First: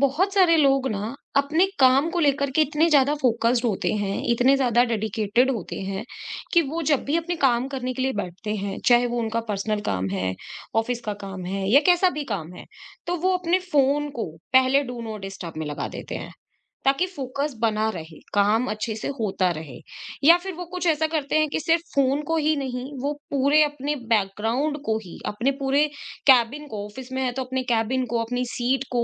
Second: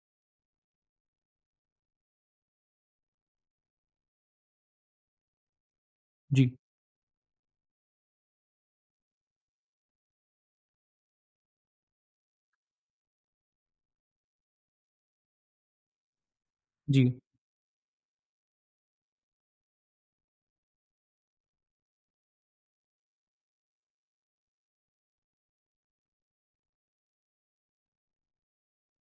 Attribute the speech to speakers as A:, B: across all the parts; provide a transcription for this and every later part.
A: बहुत सारे लोग ना अपने काम को लेकर के इतने ज़्यादा फोकस्ड होते हैं, इतने ज़्यादा डेडिकेटेड होते हैं
B: जी,
A: कि वो जब भी अपने काम करने के लिए बैठते हैं, चाहे वो उनका पर्सनल काम है, ऑफिस का काम है या कैसा भी काम है, तो वो अपने फ़ोन को पहले डू नॉट डिस्टर्ब में लगा देते हैं, ताकि
B: जी,
A: फोकस बना रहे, काम अच्छे से होता रहे। या फिर वो कुछ ऐसा करते हैं कि सिर्फ फ़ोन को ही नहीं, वो पूरे अपने बैकग्राउंड को ही, अपने पूरे केबिन को ऑफिस में है तो अपने केबिन को, अपनी सीट को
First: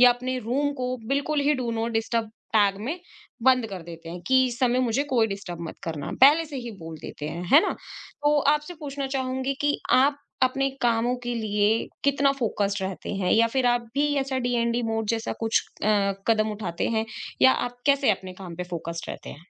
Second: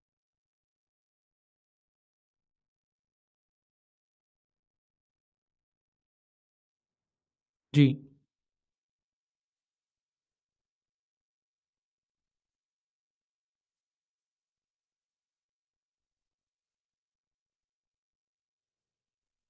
A: या अपने रूम को बिल्कुल ही डू नॉट डिस्टर्ब टैग में बंद कर देते हैं कि इस समय मुझे कोई डिस्टर्ब मत करना पहले से ही बोल देते हैं है ना।
B: जी।
A: तो आपसे पूछना चाहूंगी कि आप अपने कामों के लिए कितना फोकस्ड रहते हैं या फिर आप भी ऐसा डीएनडी मोड जैसा कुछ कदम उठाते हैं या आप कैसे अपने काम पे फोकस्ड रहते हैं।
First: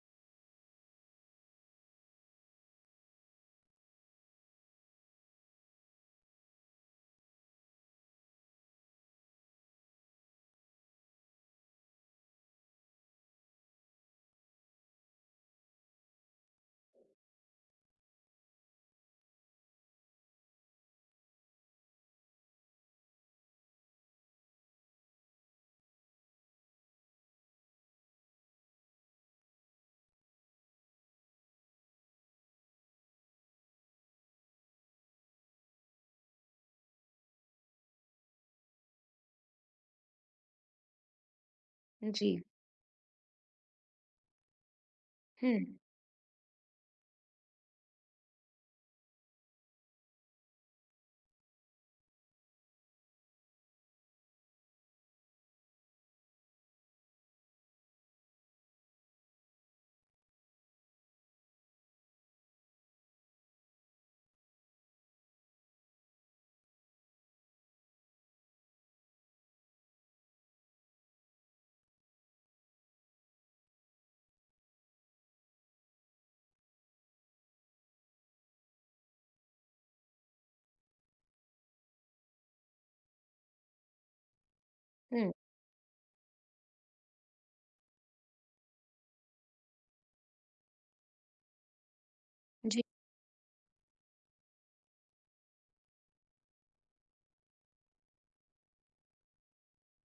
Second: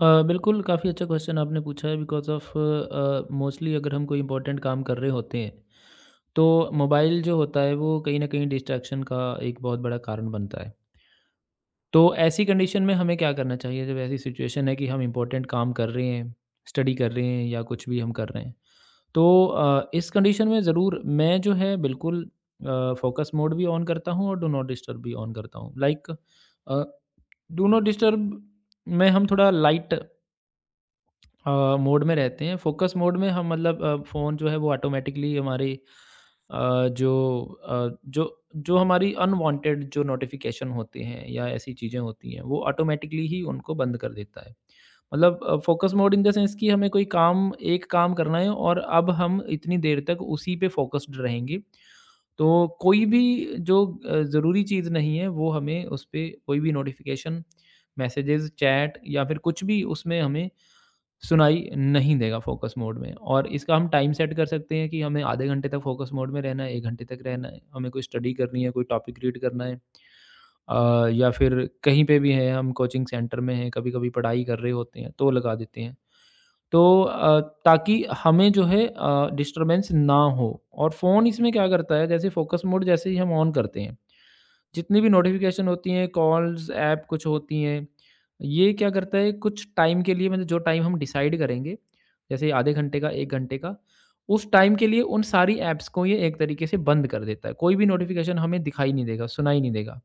B: बिल्कुल, काफ़ी अच्छा क्वेश्चन आपने पूछा है बिकॉज़ ऑफ़ मोस्टली अगर हम कोई इम्पोर्टेंट काम कर रहे होते हैं, तो मोबाइल जो होता है वो कहीं न कहीं डिस्ट्रैक्शन का एक बहुत बड़ा कारण बनता है। तो ऐसी कंडीशन में हमें क्या करना चाहिए जब ऐसी सिचुएशन है कि हम इम्पोर्टेंट काम कर रहे हैं, स्टडी कर रहे हैं या कुछ भी हम कर रहे हैं। तो इस कंडीशन में ज़रूर मैं जो है बिल्कुल फ़ोकस मोड भी ऑन करता हूँ और डू नॉट डिस्टर्ब भी ऑन करता हूँ। Like a do not disturb में हम थोड़ा लाइट मोड में रहते हैं फोकस मोड में हम मतलब फ़ोन जो है वो ऑटोमेटिकली हमारी अ, जो अ, जो जो हमारी अनवांटेड जो नोटिफिकेशन होते हैं या ऐसी चीज़ें
A: जी।
B: होती हैं वो ऑटोमेटिकली ही उनको बंद कर देता है। मतलब
A: हम्म।
B: Focus mode in the sense कि हमें कोई काम एक काम करना है और अब हम इतनी देर तक उसी पे फोकस्ड रहेंगे। तो कोई भी जो ज़रूरी चीज़ नहीं है वो हमें उस पे कोई भी नोटिफिकेशन, मैसेजेस, चैट या फिर कुछ भी उसमें हमें सुनाई नहीं देगा फोकस मोड में और इसका हम टाइम सेट कर सकते हैं कि हमें आधे घंटे तक फोकस मोड में रहना है एक घंटे तक रहना है हमें कोई स्टडी करनी है कोई टॉपिक रीड करना है या फिर कहीं पे भी है हम कोचिंग सेंटर में हैं कभी कभी पढ़ाई कर रहे होते हैं तो लगा देते हैं तो ताकि हमें जो है डिस्टरबेंस ना हो और फ़ोन इसमें क्या करता है जैसे फोकस मोड जैसे ही हम ऑन करते हैं जितनी भी
A: हम्म।
B: नोटिफ़िकेशन होती हैं, कॉल्स, ऐप कुछ होती हैं, ये क्या करता है कुछ टाइम के लिए मतलब जो टाइम हम डिसाइड करेंगे, जैसे आधे
A: जी।
B: घंटे का, 1 घंटे का, उस टाइम के लिए उन सारी ऐप्स को ये एक तरीके से बंद कर देता है। कोई भी नोटिफ़िकेशन हमें दिखाई नहीं देगा, सुनाई नहीं देगा।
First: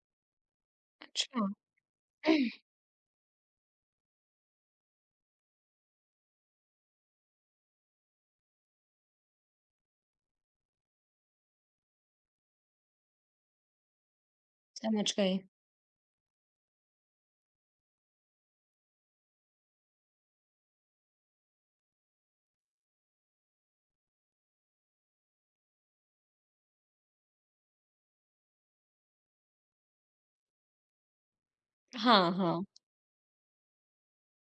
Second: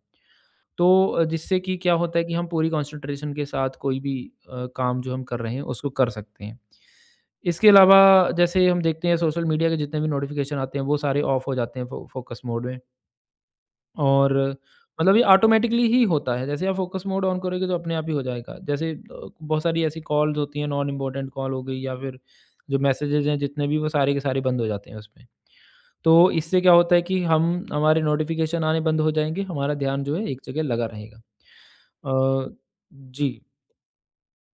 B: तो
A: अच्छा।
B: जिससे कि क्या होता है कि हम पूरी कॉन्सन्ट्रेशन के साथ कोई भी काम जो हम कर रहे हैं, उसको कर सकते हैं। इसके अलावा जैसे हम देखते हैं सोशल मीडिया के जितने भी नोटिफ़िकेशन आते हैं, वो सारे ऑफ हो जाते हैं फ़ोकस मोड में। और
A: समझ
B: मतलब ये
A: गए।
B: ऑटोमेटिकली ही होता है, जैसे आप फ़ोकस मोड ऑन करोगे तो अपने आप ही हो जाएगा। जैसे बहुत सारी ऐसी कॉल्स होती हैं नॉन इम्पोर्टेंट कॉल हो गई या फिर जो मैसेजेज़ हैं जितने भी वो सारे के सारे बंद हो जाते हैं उसमें। तो इससे क्या होता है कि हम हमारे नोटिफ़िकेशन आने बंद हो जाएँगे, हमारा ध्यान जो है एक जगह लगा रहेगा।
A: हाँ,
B: अ,
A: हाँ,
B: जी,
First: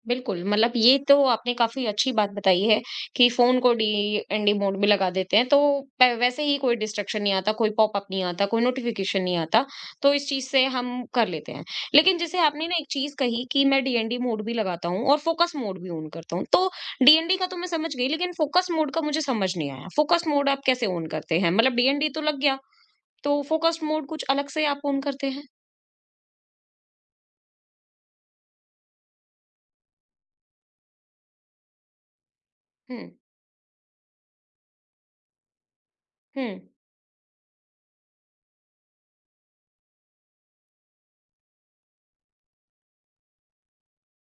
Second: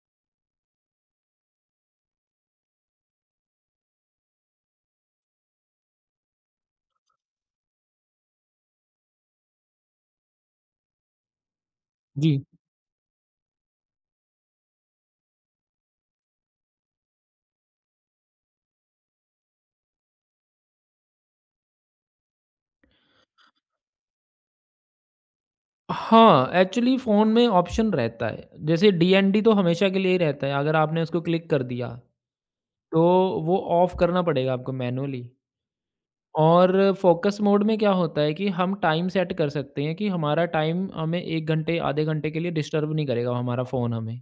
A: बिल्कुल, मतलब ये तो आपने काफ़ी अच्छी बात बताई है कि फ़ोन को डी एन डी मोड में लगा देते हैं, तो प वैसे ही कोई डिस्ट्रक्शन नहीं आता, कोई पॉपअप नहीं आता, कोई नोटिफ़िकेशन नहीं आता, तो इस चीज़ से हम कर लेते हैं। लेकिन
B: जी।
A: जैसे आपने ना एक चीज़ कही कि मैं डी एन डी मोड भी लगाता हूँ और फ़ोकस मोड भी ऑन करता हूँ, तो डी एन डी का तो मैं समझ गई, लेकिन फ़ोकस मोड का मुझे समझ नहीं आया। फ़ोकस मोड आप कैसे ऑन करते हैं? मतलब डी एन डी तो लग गया, तो फ़ोकस मोड कुछ अलग से आप ऑन करते हैं?
B: हाँ, एक्चुअली फ़ोन में ऑप्शन रहता है, जैसे डीएनडी तो हमेशा के लिए ही रहता है, अगर आपने उसको क्लिक कर दिया,
A: हुँ,
B: तो वो ऑफ़ करना पड़ेगा आपको मैनुअली।
A: हुँ।
B: और फ़ोकस मोड में क्या होता है कि हम टाइम सेट कर सकते हैं कि हमारा टाइम हमें 1 घंटे, आधे घंटे के लिए डिस्टर्ब नहीं करेगा हमारा फ़ोन हमें।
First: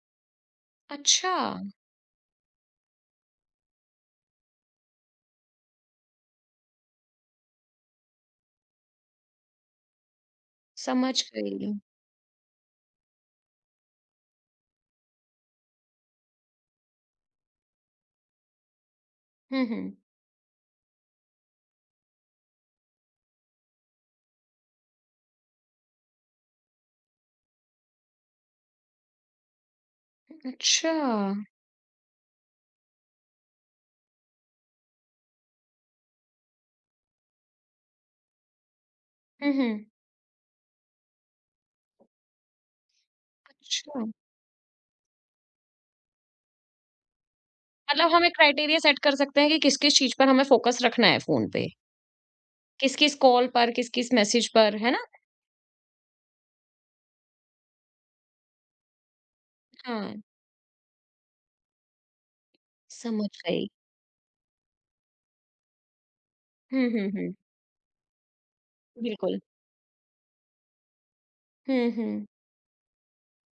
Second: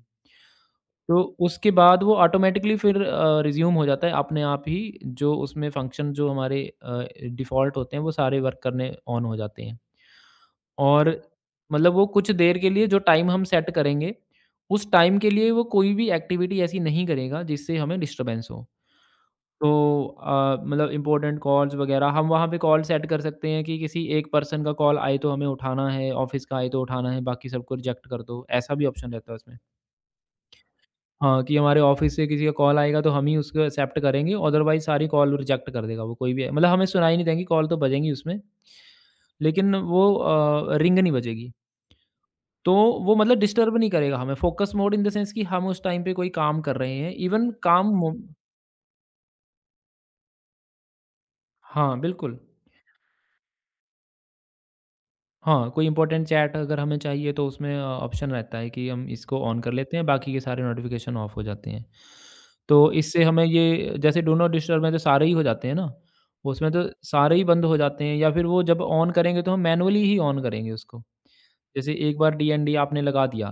B: तो
A: अच्छा,
B: उसके बाद वो ऑटोमैटिकली फिर रिज़्यूम हो जाता है अपने आप ही जो उसमें फ़ंक्शन जो हमारे डिफ़ॉल्ट होते हैं वो सारे वर्क करने ऑन हो जाते हैं। और
A: समझ गई।
B: मतलब वो कुछ देर के लिए जो टाइम हम सेट करेंगे, उस टाइम के लिए वो कोई भी एक्टिविटी ऐसी नहीं करेगा जिससे हमें डिस्टर्बेंस हो।
A: हुँ,
B: तो
A: हुँ।
B: मतलब इम्पोर्टेंट कॉल्स वगैरह हम वहाँ पे कॉल सेट कर सकते हैं कि किसी एक पर्सन का कॉल आए तो हमें उठाना है, ऑफ़िस का आए तो उठाना है, बाकी सबको रिजेक्ट कर दो, ऐसा भी ऑप्शन रहता है उसमें।
A: अच्छा।
B: हाँ, कि हमारे ऑफ़िस से किसी का कॉल आएगा तो हम ही उसको एक्सेप्ट करेंगे, अदरवाइज़ सारी कॉल रिजेक्ट कर देगा वो कोई भी मतलब हमें सुनाई नहीं देंगी, कॉल तो बजेंगी उसमें,
A: हुँ,
B: लेकिन
A: हुँ।
B: वो रिंग नहीं बजेगी। तो वो मतलब डिस्टर्ब नहीं
A: अच्छा।
B: करेगा हमें, focus mode in the sense कि हम उस टाइम पे कोई काम कर रहे हैं, इवन काम
A: मतलब
B: मो
A: हम एक क्राइटेरिया सेट कर सकते हैं कि किस-किस चीज़ पर हमें फ़ोकस रखना है फ़ोन पे।
B: हाँ, बिल्कुल।
A: किस-किस कॉल पर, किस-किस मैसेज पर, है ना?
B: हाँ, कोई इम्पोर्टेंट चैट अगर हमें चाहिए तो उसमें ऑप्शन रहता है कि हम इसको ऑन कर लेते हैं,
A: हाँ,
B: बाकी के सारे नोटिफ़िकेशन ऑफ हो जाते हैं। तो इससे
A: समझ
B: हमें
A: गई।
B: ये जैसे डू नॉट डिस्टर्ब में तो सारे ही हो जाते हैं ना, उसमें तो
A: हुँ, हुँ, हुँ।
B: सारे ही बंद हो जाते हैं या फिर वो जब ऑन
A: बिल्कुल।
B: करेंगे तो हम मैनुअली ही ऑन करेंगे उसको।
A: हुँ,
B: जैसे एक
A: हुँ।
B: बार डीएनडी आपने लगा दिया,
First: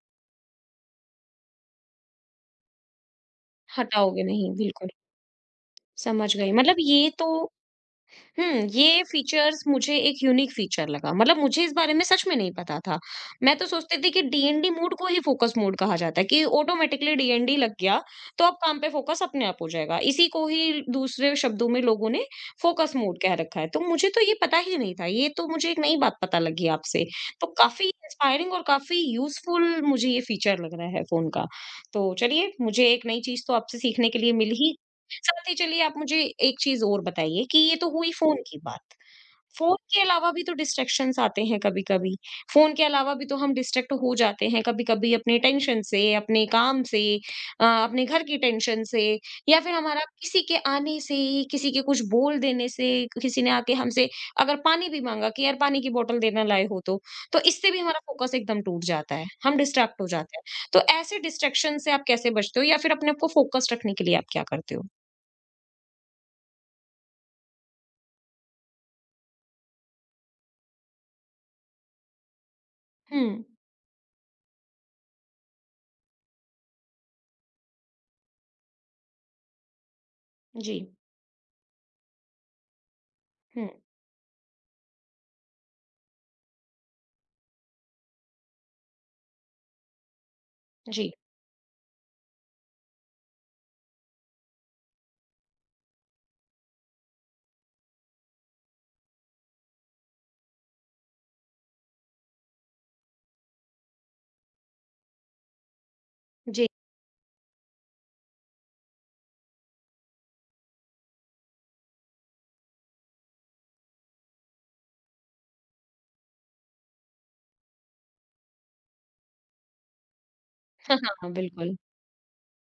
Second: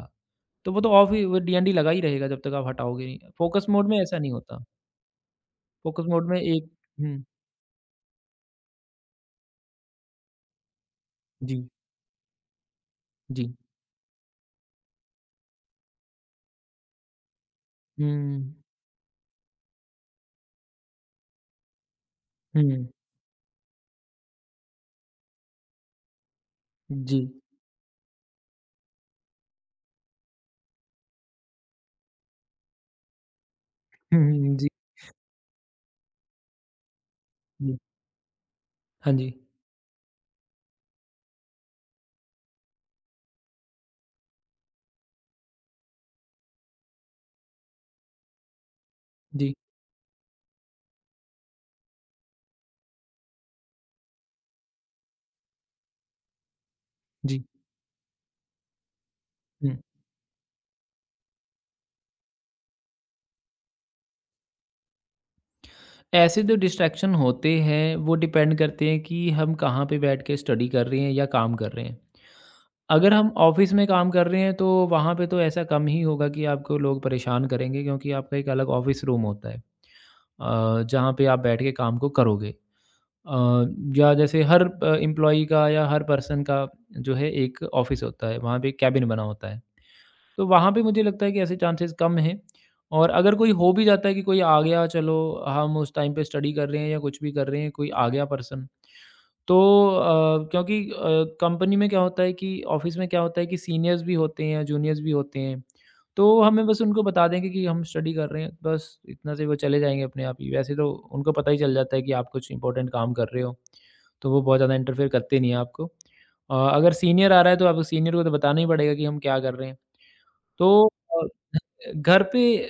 B: तो वो तो ऑफ ही वो डीएनडी लगा ही रहेगा जब तक आप हटाओगे नहीं। फ़ोकस मोड में ऐसा
A: हटाओगे
B: नहीं
A: नहीं,
B: होता।
A: बिल्कुल।
B: फ़ोकस मोड
A: समझ
B: में
A: गई।
B: एक
A: मतलब ये
B: हुँ,
A: तो हुँ, ये फीचर्स मुझे एक यूनिक फीचर लगा। मतलब मुझे
B: जी,
A: इस बारे में सच में नहीं पता था।
B: जी।
A: मैं तो सोचती थी कि डीएनडी मोड को ही फोकस मोड कहा जाता है कि ऑटोमैटिकली डीएनडी लग गया, तो
B: हुँ,
A: अब काम पे फोकस अपने आप हो जाएगा। इसी को ही दूसरे शब्दों में लोगों ने
B: हुँ,
A: फोकस मोड कह रखा है। तो मुझे तो ये पता ही नहीं था। ये तो मुझे एक नई बात पता लगी आपसे।
B: जी।
A: तो काफ़ी इंस्पायरिंग और काफ़ी यूज़फुल मुझे ये फीचर लग रहा है फ़ोन का। तो चलिए, मुझे एक नई चीज़ तो आपसे सीखने के
B: हुँ,
A: लिए मिल
B: हुँ, जी,
A: ही, साथ ही चलिए आप मुझे एक चीज़ और बताइए कि
B: जी।
A: ये तो हुई फ़ोन की बात।
B: हाँ जी,
A: फ़ोन के अलावा भी तो डिस्ट्रैक्शंस आते हैं कभी-कभी। फ़ोन के अलावा भी तो हम डिस्ट्रैक्ट हो जाते हैं कभी-कभी अपने टेंशन से, अपने काम से, अपने घर की टेंशन से
B: जी,
A: या फिर हमारा किसी के आने से, किसी के कुछ बोल देने से, किसी ने आके हमसे अगर पानी भी माँगा कि यार पानी की बॉटल देना लाए हो तो
B: जी,
A: इससे भी हमारा फ़ोकस एकदम टूट जाता है। हम
B: हुँ।
A: डिस्ट्रैक्ट हो जाते हैं। तो ऐसे डिस्ट्रैक्शन से आप कैसे बचते हो या फिर अपने आप को फ़ोकस्ड रखने के लिए आप क्या करते हो?
B: ऐसे जो डिस्ट्रैक्शन होते हैं, वो डिपेंड करते हैं कि हम कहाँ पे बैठ के स्टडी कर रहे हैं या काम कर रहे हैं। अगर
A: हुँ,
B: हम ऑफ़िस में काम कर रहे हैं, तो वहाँ पे तो ऐसा कम ही होगा कि आपको लोग परेशान करेंगे क्योंकि आपका एक अलग ऑफ़िस रूम होता है
A: जी।
B: जहाँ पे आप बैठ के काम को करोगे। अ,
A: हुँ,
B: या जैसे हर एम्प्लॉयी का या हर पर्सन का जो है एक ऑफ़िस होता है, वहाँ पे एक कैबिन बना होता है। तो वहाँ पे मुझे
A: जी,
B: लगता है कि ऐसे चांसेस कम हैं और अगर कोई हो भी जाता है कि कोई आ गया, चलो हम उस टाइम पे स्टडी कर रहे हैं या कुछ भी कर रहे हैं, कोई आ गया पर्सन तो क्योंकि कंपनी में क्या होता है कि ऑफिस में क्या होता है कि सीनियर्स भी होते हैं, जूनियर्स भी होते हैं। तो हमें
A: जी।
B: बस उनको बता देंगे कि हम स्टडी कर रहे हैं, बस इतना से वो चले जाएँगे अपने आप ही। वैसे तो उनको पता ही चल जाता है कि आप कुछ इंपॉर्टेंट काम कर रहे हो, तो वो बहुत ज़्यादा इंटरफेयर करते नहीं हैं आपको। अगर सीनियर आ रहा है तो अब सीनियर को तो बताना ही पड़ेगा कि हम क्या कर रहे हैं। तो
A: हाँ,
B: अ
A: हाँ, बिल्कुल।
B: घर पे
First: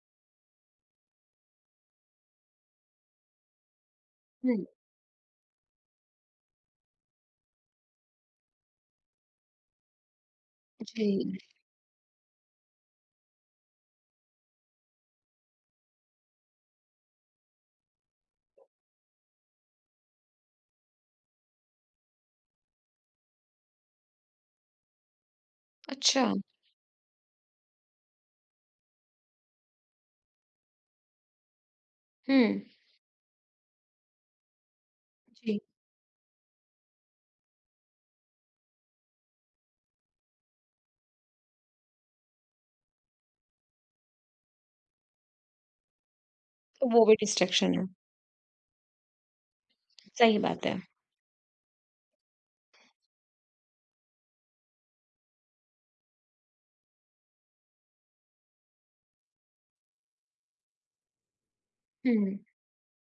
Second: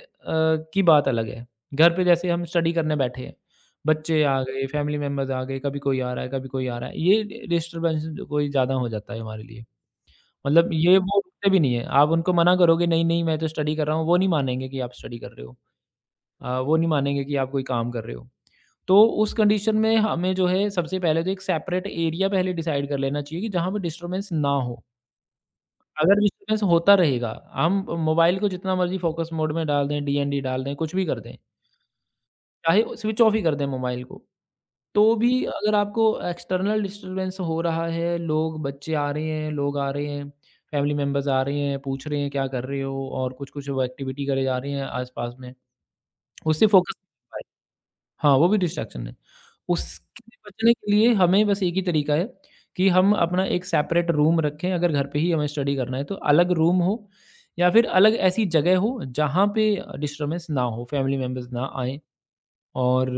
B: की बात अलग है। घर पे जैसे हम स्टडी करने बैठे हैं, बच्चे आ
A: हुँ,
B: गए, फैमिली मेंबर्स आ गए, कभी कोई आ रहा है, कभी कोई आ रहा है। ये डि डिस्टर्बेंस कोई ज़्यादा हो जाता है हमारे लिए। मतलब ये
A: जी।
B: वो रुकते भी नहीं है। आप उनको मना करोगे, "नहीं-नहीं, मैं तो स्टडी कर रहा हूँ," वो नहीं मानेंगे कि आप स्टडी कर रहे हो। वो नहीं मानेंगे कि आप कोई काम कर रहे हो। तो उस कंडीशन में हमें जो है सबसे पहले तो एक सेपरेट एरिया पहले डिसाइड कर लेना चाहिए कि जहाँ पे डिस्टर्बेंस ना हो। अगर
A: अच्छा,
B: डिस्टर्बेंस होता रहेगा, हम मोबाइल को जितना मर्ज़ी फ़ोकस मोड में डाल दें, डीएनडी डाल दें, कुछ भी कर दें,
A: हुँ,
B: चाहे स्विच ऑफ ही कर दें मोबाइल को, तो भी
A: जी।
B: अगर आपको एक्सटर्नल डिस्टर्बेंस हो रहा है, लोग बच्चे आ रहे हैं, लोग आ रहे हैं, फैमिली मेंबर्स आ रहे हैं, पूछ रहे हैं क्या कर रहे हो और कुछ-कुछ वो एक्टिविटी करे जा रही हैं आस-पास में, उससे
A: तो
B: फोकस
A: वो भी डिस्ट्रैक्शन है,
B: हाँ, वो भी डिस्ट्रैक्शन है। उसके
A: सही बात
B: बचने
A: है।
B: के लिए हमें बस एक ही तरीका है कि हम अपना एक सेपरेट रूम रखें अगर घर पे ही हमें स्टडी करना है तो अलग रूम हो या फिर अलग ऐसी जगह हो जहाँ पे डिस्टर्बेंस ना हो, फैमिली मेंबर्स ना आएँ
A: हुँ।
B: और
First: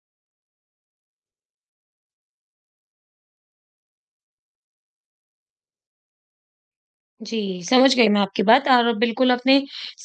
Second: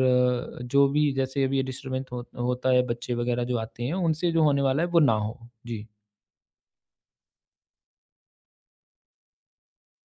B: जो भी जैसे अभी ये डिस्टर्बेंस हो, होता है बच्चे वगैरह जो आते हैं उनसे जो होने वाला है वो ना हो। जी।
A: जी, समझ गई मैं आपकी बात और बिल्कुल आपने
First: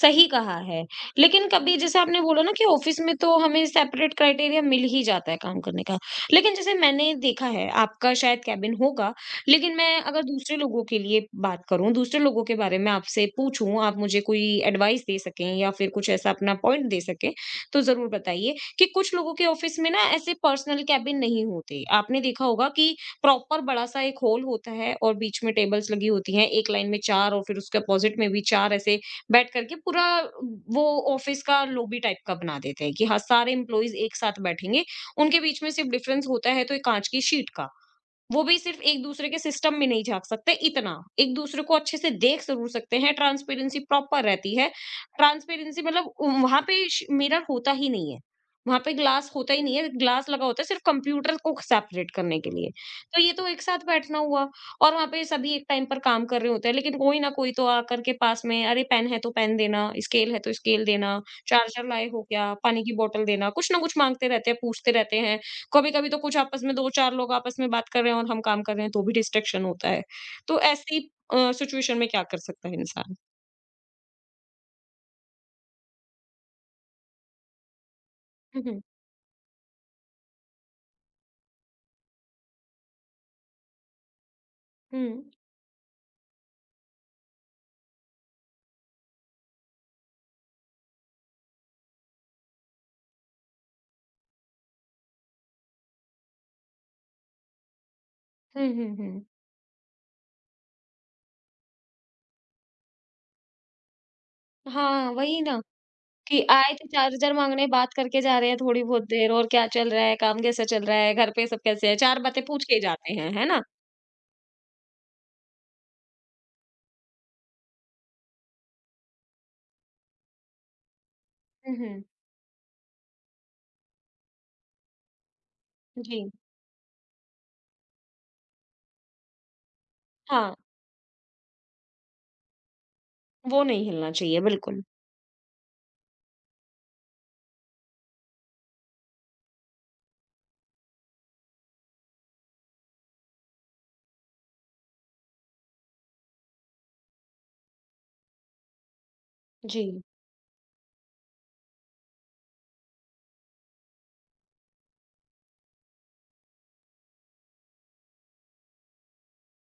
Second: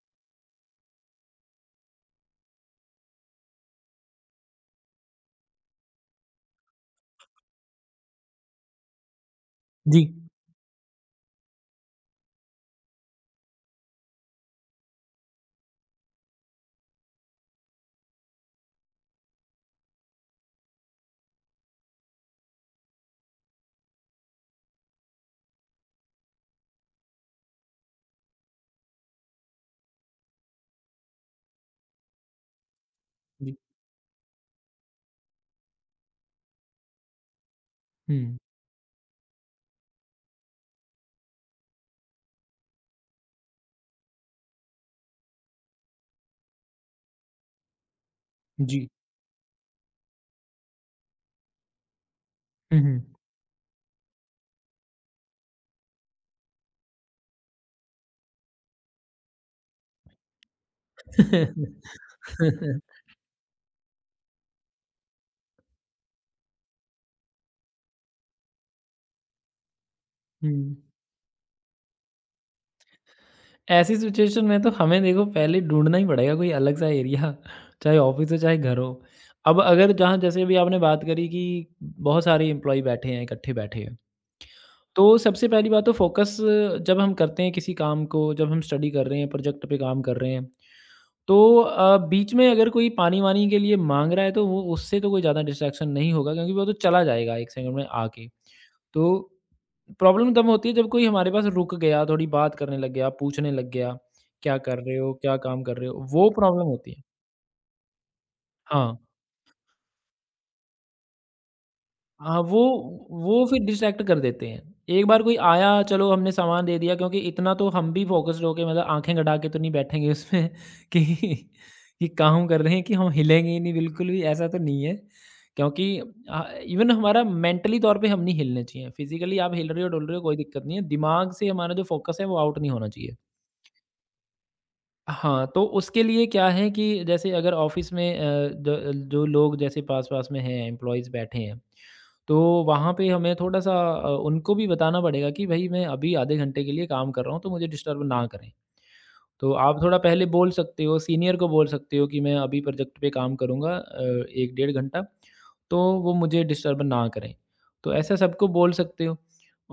A: सही कहा है। लेकिन कभी जैसे आपने बोला ना कि ऑफ़िस में तो हमें सेपरेट क्राइटेरिया मिल ही जाता है काम करने का। लेकिन जैसे मैंने देखा है आपका शायद केबिन होगा, लेकिन
B: जी,
A: मैं अगर दूसरे लोगों के लिए बात करूँ, दूसरे लोगों के बारे में आपसे पूछूँ, आप मुझे कोई एडवाइस दे सकें या फिर कुछ ऐसा अपना पॉइंट दे सकें, तो ज़रूर बताइए कि कुछ लोगों के ऑफ़िस में ना ऐसे पर्सनल केबिन नहीं होते। आपने देखा होगा कि प्रॉपर बड़ा-सा एक हॉल होता है और बीच में टेबल्स लगी होती हैं, एक लाइन में 4 और फिर उसके अपोजिट में भी 4 ऐसे बैठ कर के पूरा वो ऑफिस का लॉबी टाइप का बना देते हैं कि हाँ, सारे
B: जी।
A: एम्प्लॉइज एक साथ बैठेंगे। उनके बीच में सिर्फ डिफरेंस होता है तो एक काँच की शीट का।
B: हुँ,
A: वो भी सिर्फ एक-दूसरे के सिस्टम में नहीं झाँक सकते इतना, एक-दूसरे को अच्छे से देख ज़रूर सकते हैं, ट्रांसपेरेंसी प्रॉपर रहती है। ट्रांसपेरेंसी मतलब उ वहाँ पे श मिरर होता ही नहीं है, वहाँ
B: जी।
A: पे ग्लास होता ही नहीं है, ग्लास लगा होता है सिर्फ कंप्यूटर को सेपरेट करने के लिए।
B: हुँ, हुँ।
A: तो ये तो एक साथ बैठना हुआ और वहाँ पे सभी एक टाइम पर काम कर रहे होते हैं, लेकिन कोई ना कोई तो आकर के पास में, "अरे! पेन है तो पेन देना, स्केल है तो स्केल देना, चार्जर लाए हो क्या? पानी की बॉटल देना।" कुछ ना कुछ माँगते रहते हैं, पूछते रहते हैं। कभी-कभी तो कुछ आपस में 2-4 लोग आपस में बात कर रहे हैं और हम काम कर रहे हैं तो भी डिस्ट्रैक्शन होता है। तो
B: हुँ,
A: ऐसी सिचुएशन में क्या कर सकता है इंसान?
B: ऐसी सिचुएशन में तो हमें देखो पहले ढूँढना ही पड़ेगा कोई अलग-सा एरिया चाहे ऑफ़िस हो चाहे
A: हुँ,
B: घर
A: हुँ।
B: हो। अब अगर जहाँ जैसे अभी आपने बात करी कि बहुत सारे एम्प्लॉयी बैठे हैं, इकट्ठे बैठे हैं।
A: हुँ।
B: तो सबसे पहली बात तो फ़ोकस जब हम करते हैं किसी काम को, जब हम स्टडी कर रहे हैं, प्रोजेक्ट पे काम कर रहे हैं तो बीच में अगर कोई पानी-वानी के लिए माँग रहा है तो वो उससे तो कोई ज़्यादा डिस्ट्रैक्शन नहीं होगा क्योंकि वो तो चला जाएगा 1 सेकंड में आके।
A: हुँ, हुँ,
B: तो
A: हुँ।
B: प्रॉब्लम तब होती है जब कोई हमारे पास रुक गया, थोड़ी बात करने लग गया, पूछने लग गया, क्या कर रहे
A: हाँ,
B: हो, क्या
A: वही ना
B: काम कर रहे हो? वो
A: कि
B: प्रॉब्लम
A: आए थे
B: होती है।
A: चार्जर माँगने, बात करके जा रहे हैं थोड़ी
B: हाँ।
A: बहुत देर और क्या चल रहा है, काम कैसा चल रहा है, घर पे सब कैसे हैं, 4
B: हाँ,
A: बातें
B: वो
A: पूछ के ही जाते हैं,
B: वो
A: है
B: फिर
A: ना?
B: डिस्ट्रैक्ट कर देते हैं। एक बार कोई आया चलो हमने सामान दे दिया क्योंकि इतना तो हम भी फ़ोकस्ड होके मतलब आँखें गड़ा के तो नहीं बैठेंगे उसमें कि
A: हुँ, हुँ।
B: ये काम कर रहे हैं कि हम हिलेंगे ही नहीं बिल्कुल भी ऐसा तो नहीं है। क्योंकि
A: जी। जी।
B: इवन हमारा मेंटली तौर पे हम नहीं हिलने चाहिए। फ़िज़िकली आप हिल रहे हो, डुल रहे हो कोई
A: हाँ।
B: दिक्कत नहीं है। दिमाग से हमारा जो फ़ोकस है वो आउट नहीं होना चाहिए।
A: वो नहीं हिलना चाहिए, बिल्कुल।
B: हाँ, तो उसके लिए क्या है कि जैसे अगर ऑफ़िस में अ, ज जो लोग जैसे पास-पास में हैं, एम्प्लॉइज़ बैठे हैं, तो वहाँ पे हमें थोड़ा-सा उनको भी बताना पड़ेगा कि भई मैं अभी आधे घंटे के लिए काम कर रहा हूँ, तो मुझे डिस्टर्ब ना करें। तो आप थोड़ा
A: जी,
B: पहले बोल सकते हो, सीनियर को बोल सकते हो कि मैं अभी प्रोजेक्ट पे काम करूँगा 1 डेढ़ घंटा, तो वो मुझे डिस्टर्ब ना करें। तो ऐसा सबको बोल सकते हो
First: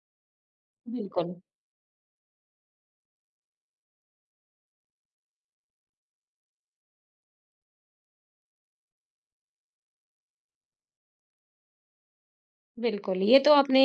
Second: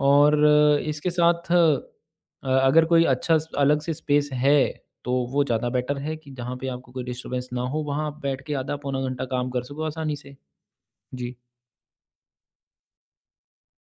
B: और इसके
A: बिल्कुल।
B: साथ अगर कोई अच्छा स अलग से स्पेस है, तो वो ज़्यादा बेटर है कि जहाँ पे आपको कोई डिस्टर्बेंस ना हो, वहाँ आप बैठ के आधा पौना घंटा काम कर सको आसानी से। जी।
A: बिल्कुल, ये तो आपने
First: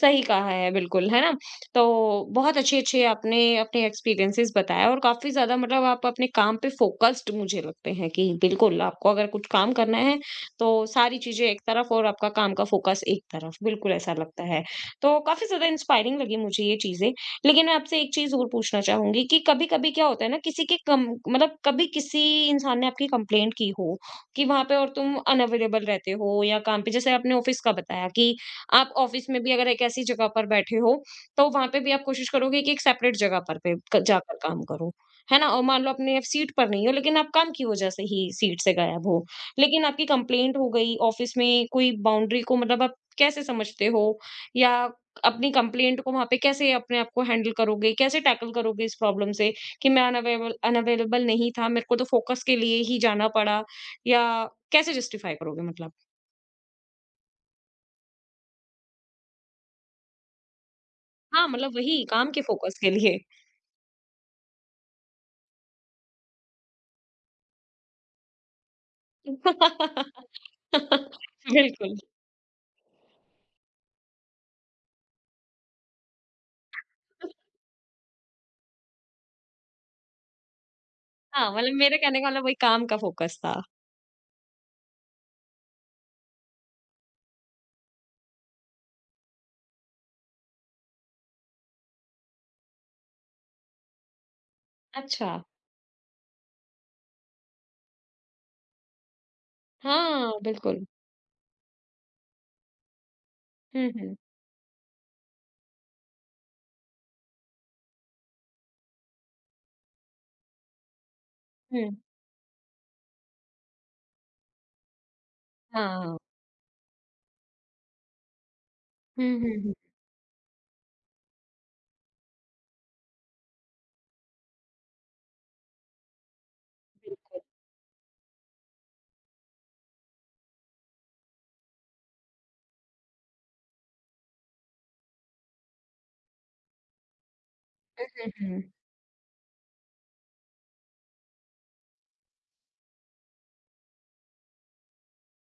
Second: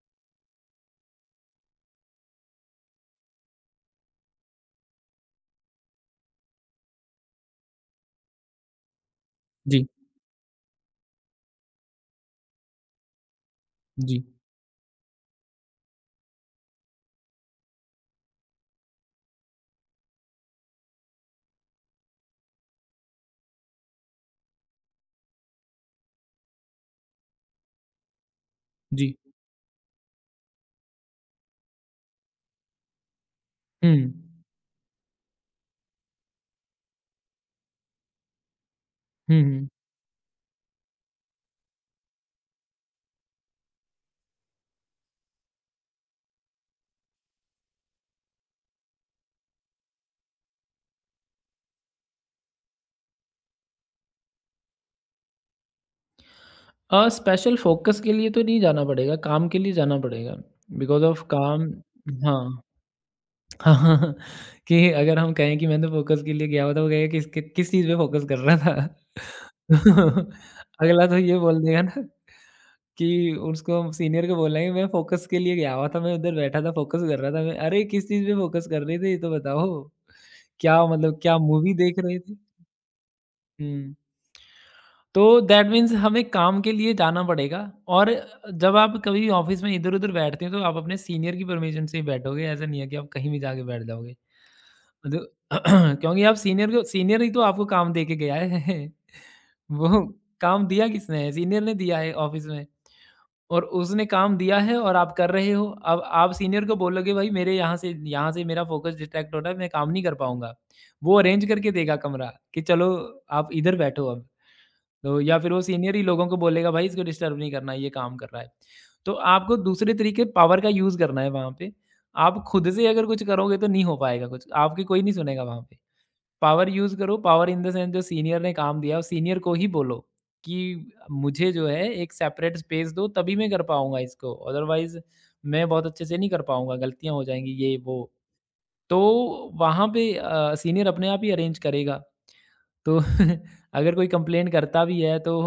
A: सही कहा है बिल्कुल, है ना? तो बहुत अच्छे-अच्छे आपने अपने एक्सपीरियंसेस बताए और काफ़ी ज़्यादा मतलब आप अपने काम पे फ़ोकस्ड मुझे लगते हैं कि बिल्कुल आपको अगर कुछ काम
B: जी,
A: करना है, तो सारी चीज़ें एक तरफ और आपका काम का फ़ोकस एक तरफ, बिल्कुल ऐसा
B: जी,
A: लगता है। तो काफ़ी ज़्यादा इंस्पायरिंग लगी मुझे ये चीज़ें, लेकिन मैं आपसे एक चीज़ और पूछना चाहूँगी कि कभी-कभी क्या होता है ना किसी के कम मतलब कभी किसी इंसान ने आपकी कंप्लेंट की हो कि वहाँ पे और तुम अनअवेलेबल रहते हो या काम पे जैसे आपने ऑफिस का बताया कि आप
B: जी।
A: ऑफिस में भी अगर एक ऐसी जगह पर बैठे हो, तो वहाँ पे भी आप कोशिश करोगे कि एक सेपरेट जगह पर पे
B: हुँ।
A: क जाकर काम करो, है ना? और मान लो अपने आप सीट पर नहीं हो लेकिन आप काम की वजह से ही सीट से गायब हो,
B: हुँ, हुँ।
A: लेकिन आपकी कंप्लेंट हो गई ऑफिस में कोई बाउंड्री को मतलब आप कैसे समझते हो? या अपनी कंप्लेंट को वहाँ पे कैसे अपने आप को हैंडल करोगे? कैसे टैकल करोगे इस प्रॉब्लम से कि मैं अनअवेबल अनअवेलेबल नहीं था, मेरे को तो फोकस के लिए ही जाना पड़ा, या कैसे जस्टिफ़ाई करोगे मतलब?
B: स्पेशल फ़ोकस के लिए तो नहीं जाना पड़ेगा, काम के लिए जाना पड़ेगा। बिकॉज़ ऑफ
A: हाँ,
B: काम
A: मतलब वही काम के
B: हाँ।
A: फ़ोकस के लिए।
B: हाँ कि अगर हम कहें कि मैंने फ़ोकस के लिए गया हुआ था, वो कहेगा किस किस किस चीज़ पे फ़ोकस कर रहा था? अगला तो ये बोल देगा
A: बिल्कुल,
B: ना कि उसको सीनियर को बोलना है कि मैं फ़ोकस के लिए गया हुआ था, मैं उधर बैठा था, फ़ोकस कर रहा था मैं। अरे! किस चीज़ पे फ़ोकस कर रहे थे ये तो बताओ? क्या मतलब क्या
A: हाँ, मतलब
B: मूवी
A: मेरे
B: देख रहे
A: कहने का
B: थे?
A: मतलब वही काम का फ़ोकस था।
B: हुँ। तो दैट मीन्स हमें काम के लिए जाना पड़ेगा और जब आप कभी ऑफ़िस में इधर-उधर बैठते हैं तो आप अपने सीनियर की परमिशन से ही बैठोगे, ऐसा नहीं है कि आप कहीं भी जाके बैठ जाओगे। मतलब
A: अच्छा,
B: क्योंकि आप सीनियर ही तो आपको काम दे के गया है। वो
A: हाँ,
B: काम
A: बिल्कुल।
B: दिया किसने है? सीनियर ने दिया है ऑफ़िस में और
A: हुँ,
B: उसने
A: हुँ,
B: काम दिया है और आप कर रहे हो। अब आप सीनियर को बोलोगे भाई मेरे यहाँ से मेरा फ़ोकस डिस्ट्रैक्ट हो रहा है, मैं काम नहीं कर पाऊँगा। वो अरेंज करके
A: हुँ,
B: देगा कमरा कि चलो आप इधर बैठो अब। तो या फिर वो सीनियर ही
A: हाँ।
B: लोगों को बोलेगा भाई इसको डिस्टर्ब नहीं करना ये काम कर रहा है। तो
A: हुँ,
B: आपको
A: हुँ, हुँ,
B: दूसरे तरीके पावर का यूज़ करना है वहाँ पे। आप खुद से अगर कुछ करोगे तो नहीं हो पाएगा कुछ, आपकी कोई नहीं सुनेगा वहाँ पे। पावर यूज़ करो,
A: बिल्कुल।
B: पावर इन द सेंस जो सीनियर ने काम दिया उस सीनियर को ही बोलो कि मुझे जो है एक सेपरेट स्पेस दो तभी मैं कर पाऊँगा इसको अदरवाइज़ मैं बहुत अच्छे से नहीं कर पाऊँगा, गलतियाँ हो जाएँगी ये वो।
A: हुँ, हुँ।
B: तो वहाँ पे सीनियर अपने आप ही अरेंज करेगा। तो अगर कोई कंप्लेन करता भी है तो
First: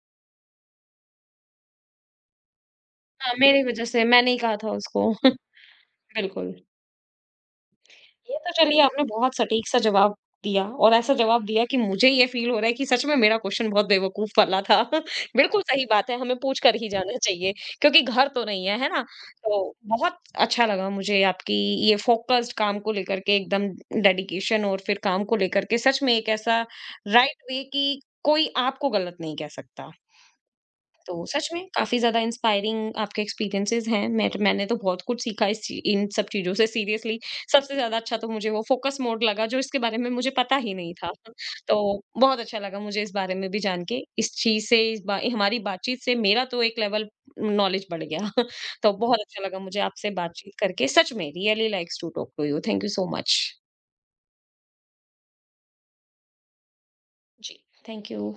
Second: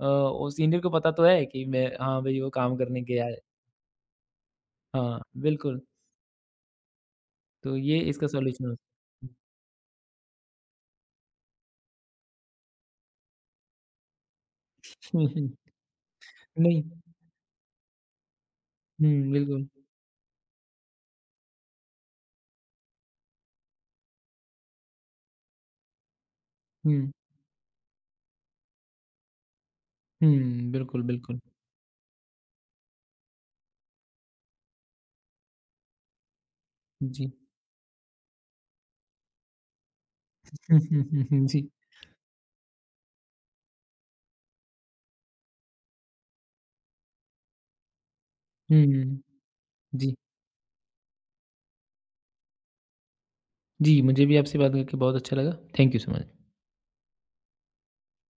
B: वो सीनियर को पता तो है कि मैं हाँ भई, वो काम करने गया
A: हाँ,
B: है।
A: मेरी वज़ह से मैं नहीं कहा था उसको।
B: हाँ, बिल्कुल।
A: बिल्कुल।
B: तो ये इसका
A: ये तो
B: सॉल्यूशन हो
A: चलिए आपने
B: सकता है।
A: बहुत सटीक सा जवाब दिया और ऐसा जवाब दिया कि मुझे ये फील हो रहा है कि सच में मेरा क्वेश्चन बहुत बेवकूफ वाला था।
B: हुँ, हुँ।
A: बिल्कुल सही बात है हमें पूछ कर
B: नहीं
A: ही जाना चाहिए क्योंकि घर तो नहीं है है ना।
B: हुँ,
A: तो
B: बिल्कुल।
A: बहुत अच्छा लगा मुझे आपकी ये फोकस्ड काम को लेकर के एकदम डेडिकेशन और फिर काम को लेकर के सच में एक ऐसा
B: हुँ,
A: राइट वे कि कोई आपको गलत नहीं कह सकता।
B: हुँ, बिल्कुल,
A: तो
B: बिल्कुल।
A: सच में काफ़ी ज़्यादा इंस्पायरिंग आपके एक्सपीरियंसेस हैं। मैंट मैंने तो बहुत कुछ सीखा इस ची इन सब चीज़ों से सीरियसली।
B: जी।
A: सबसे ज़्यादा अच्छा तो मुझे वो फ़ोकस मोड लगा जो इसके बारे में मुझे पता ही
B: हुँ,
A: नहीं
B: हुँ,
A: था।
B: हुँ, हुँ, जी।
A: तो बहुत अच्छा लगा मुझे इस बारे में भी जान के। इस चीज़ से इस बा हमारी बातचीत से मेरा तो एक लेवल नॉलेज बढ़ गया। तो बहुत
B: हुँ,
A: अच्छा लगा मुझे आपसे
B: जी।
A: बातचीत करके। सच में really likes to talk to you. Thank you so much.
B: जी, मुझे भी आपसे बात करके बहुत अच्छा लगा। Thank you so much.
A: जी, थैंक यू।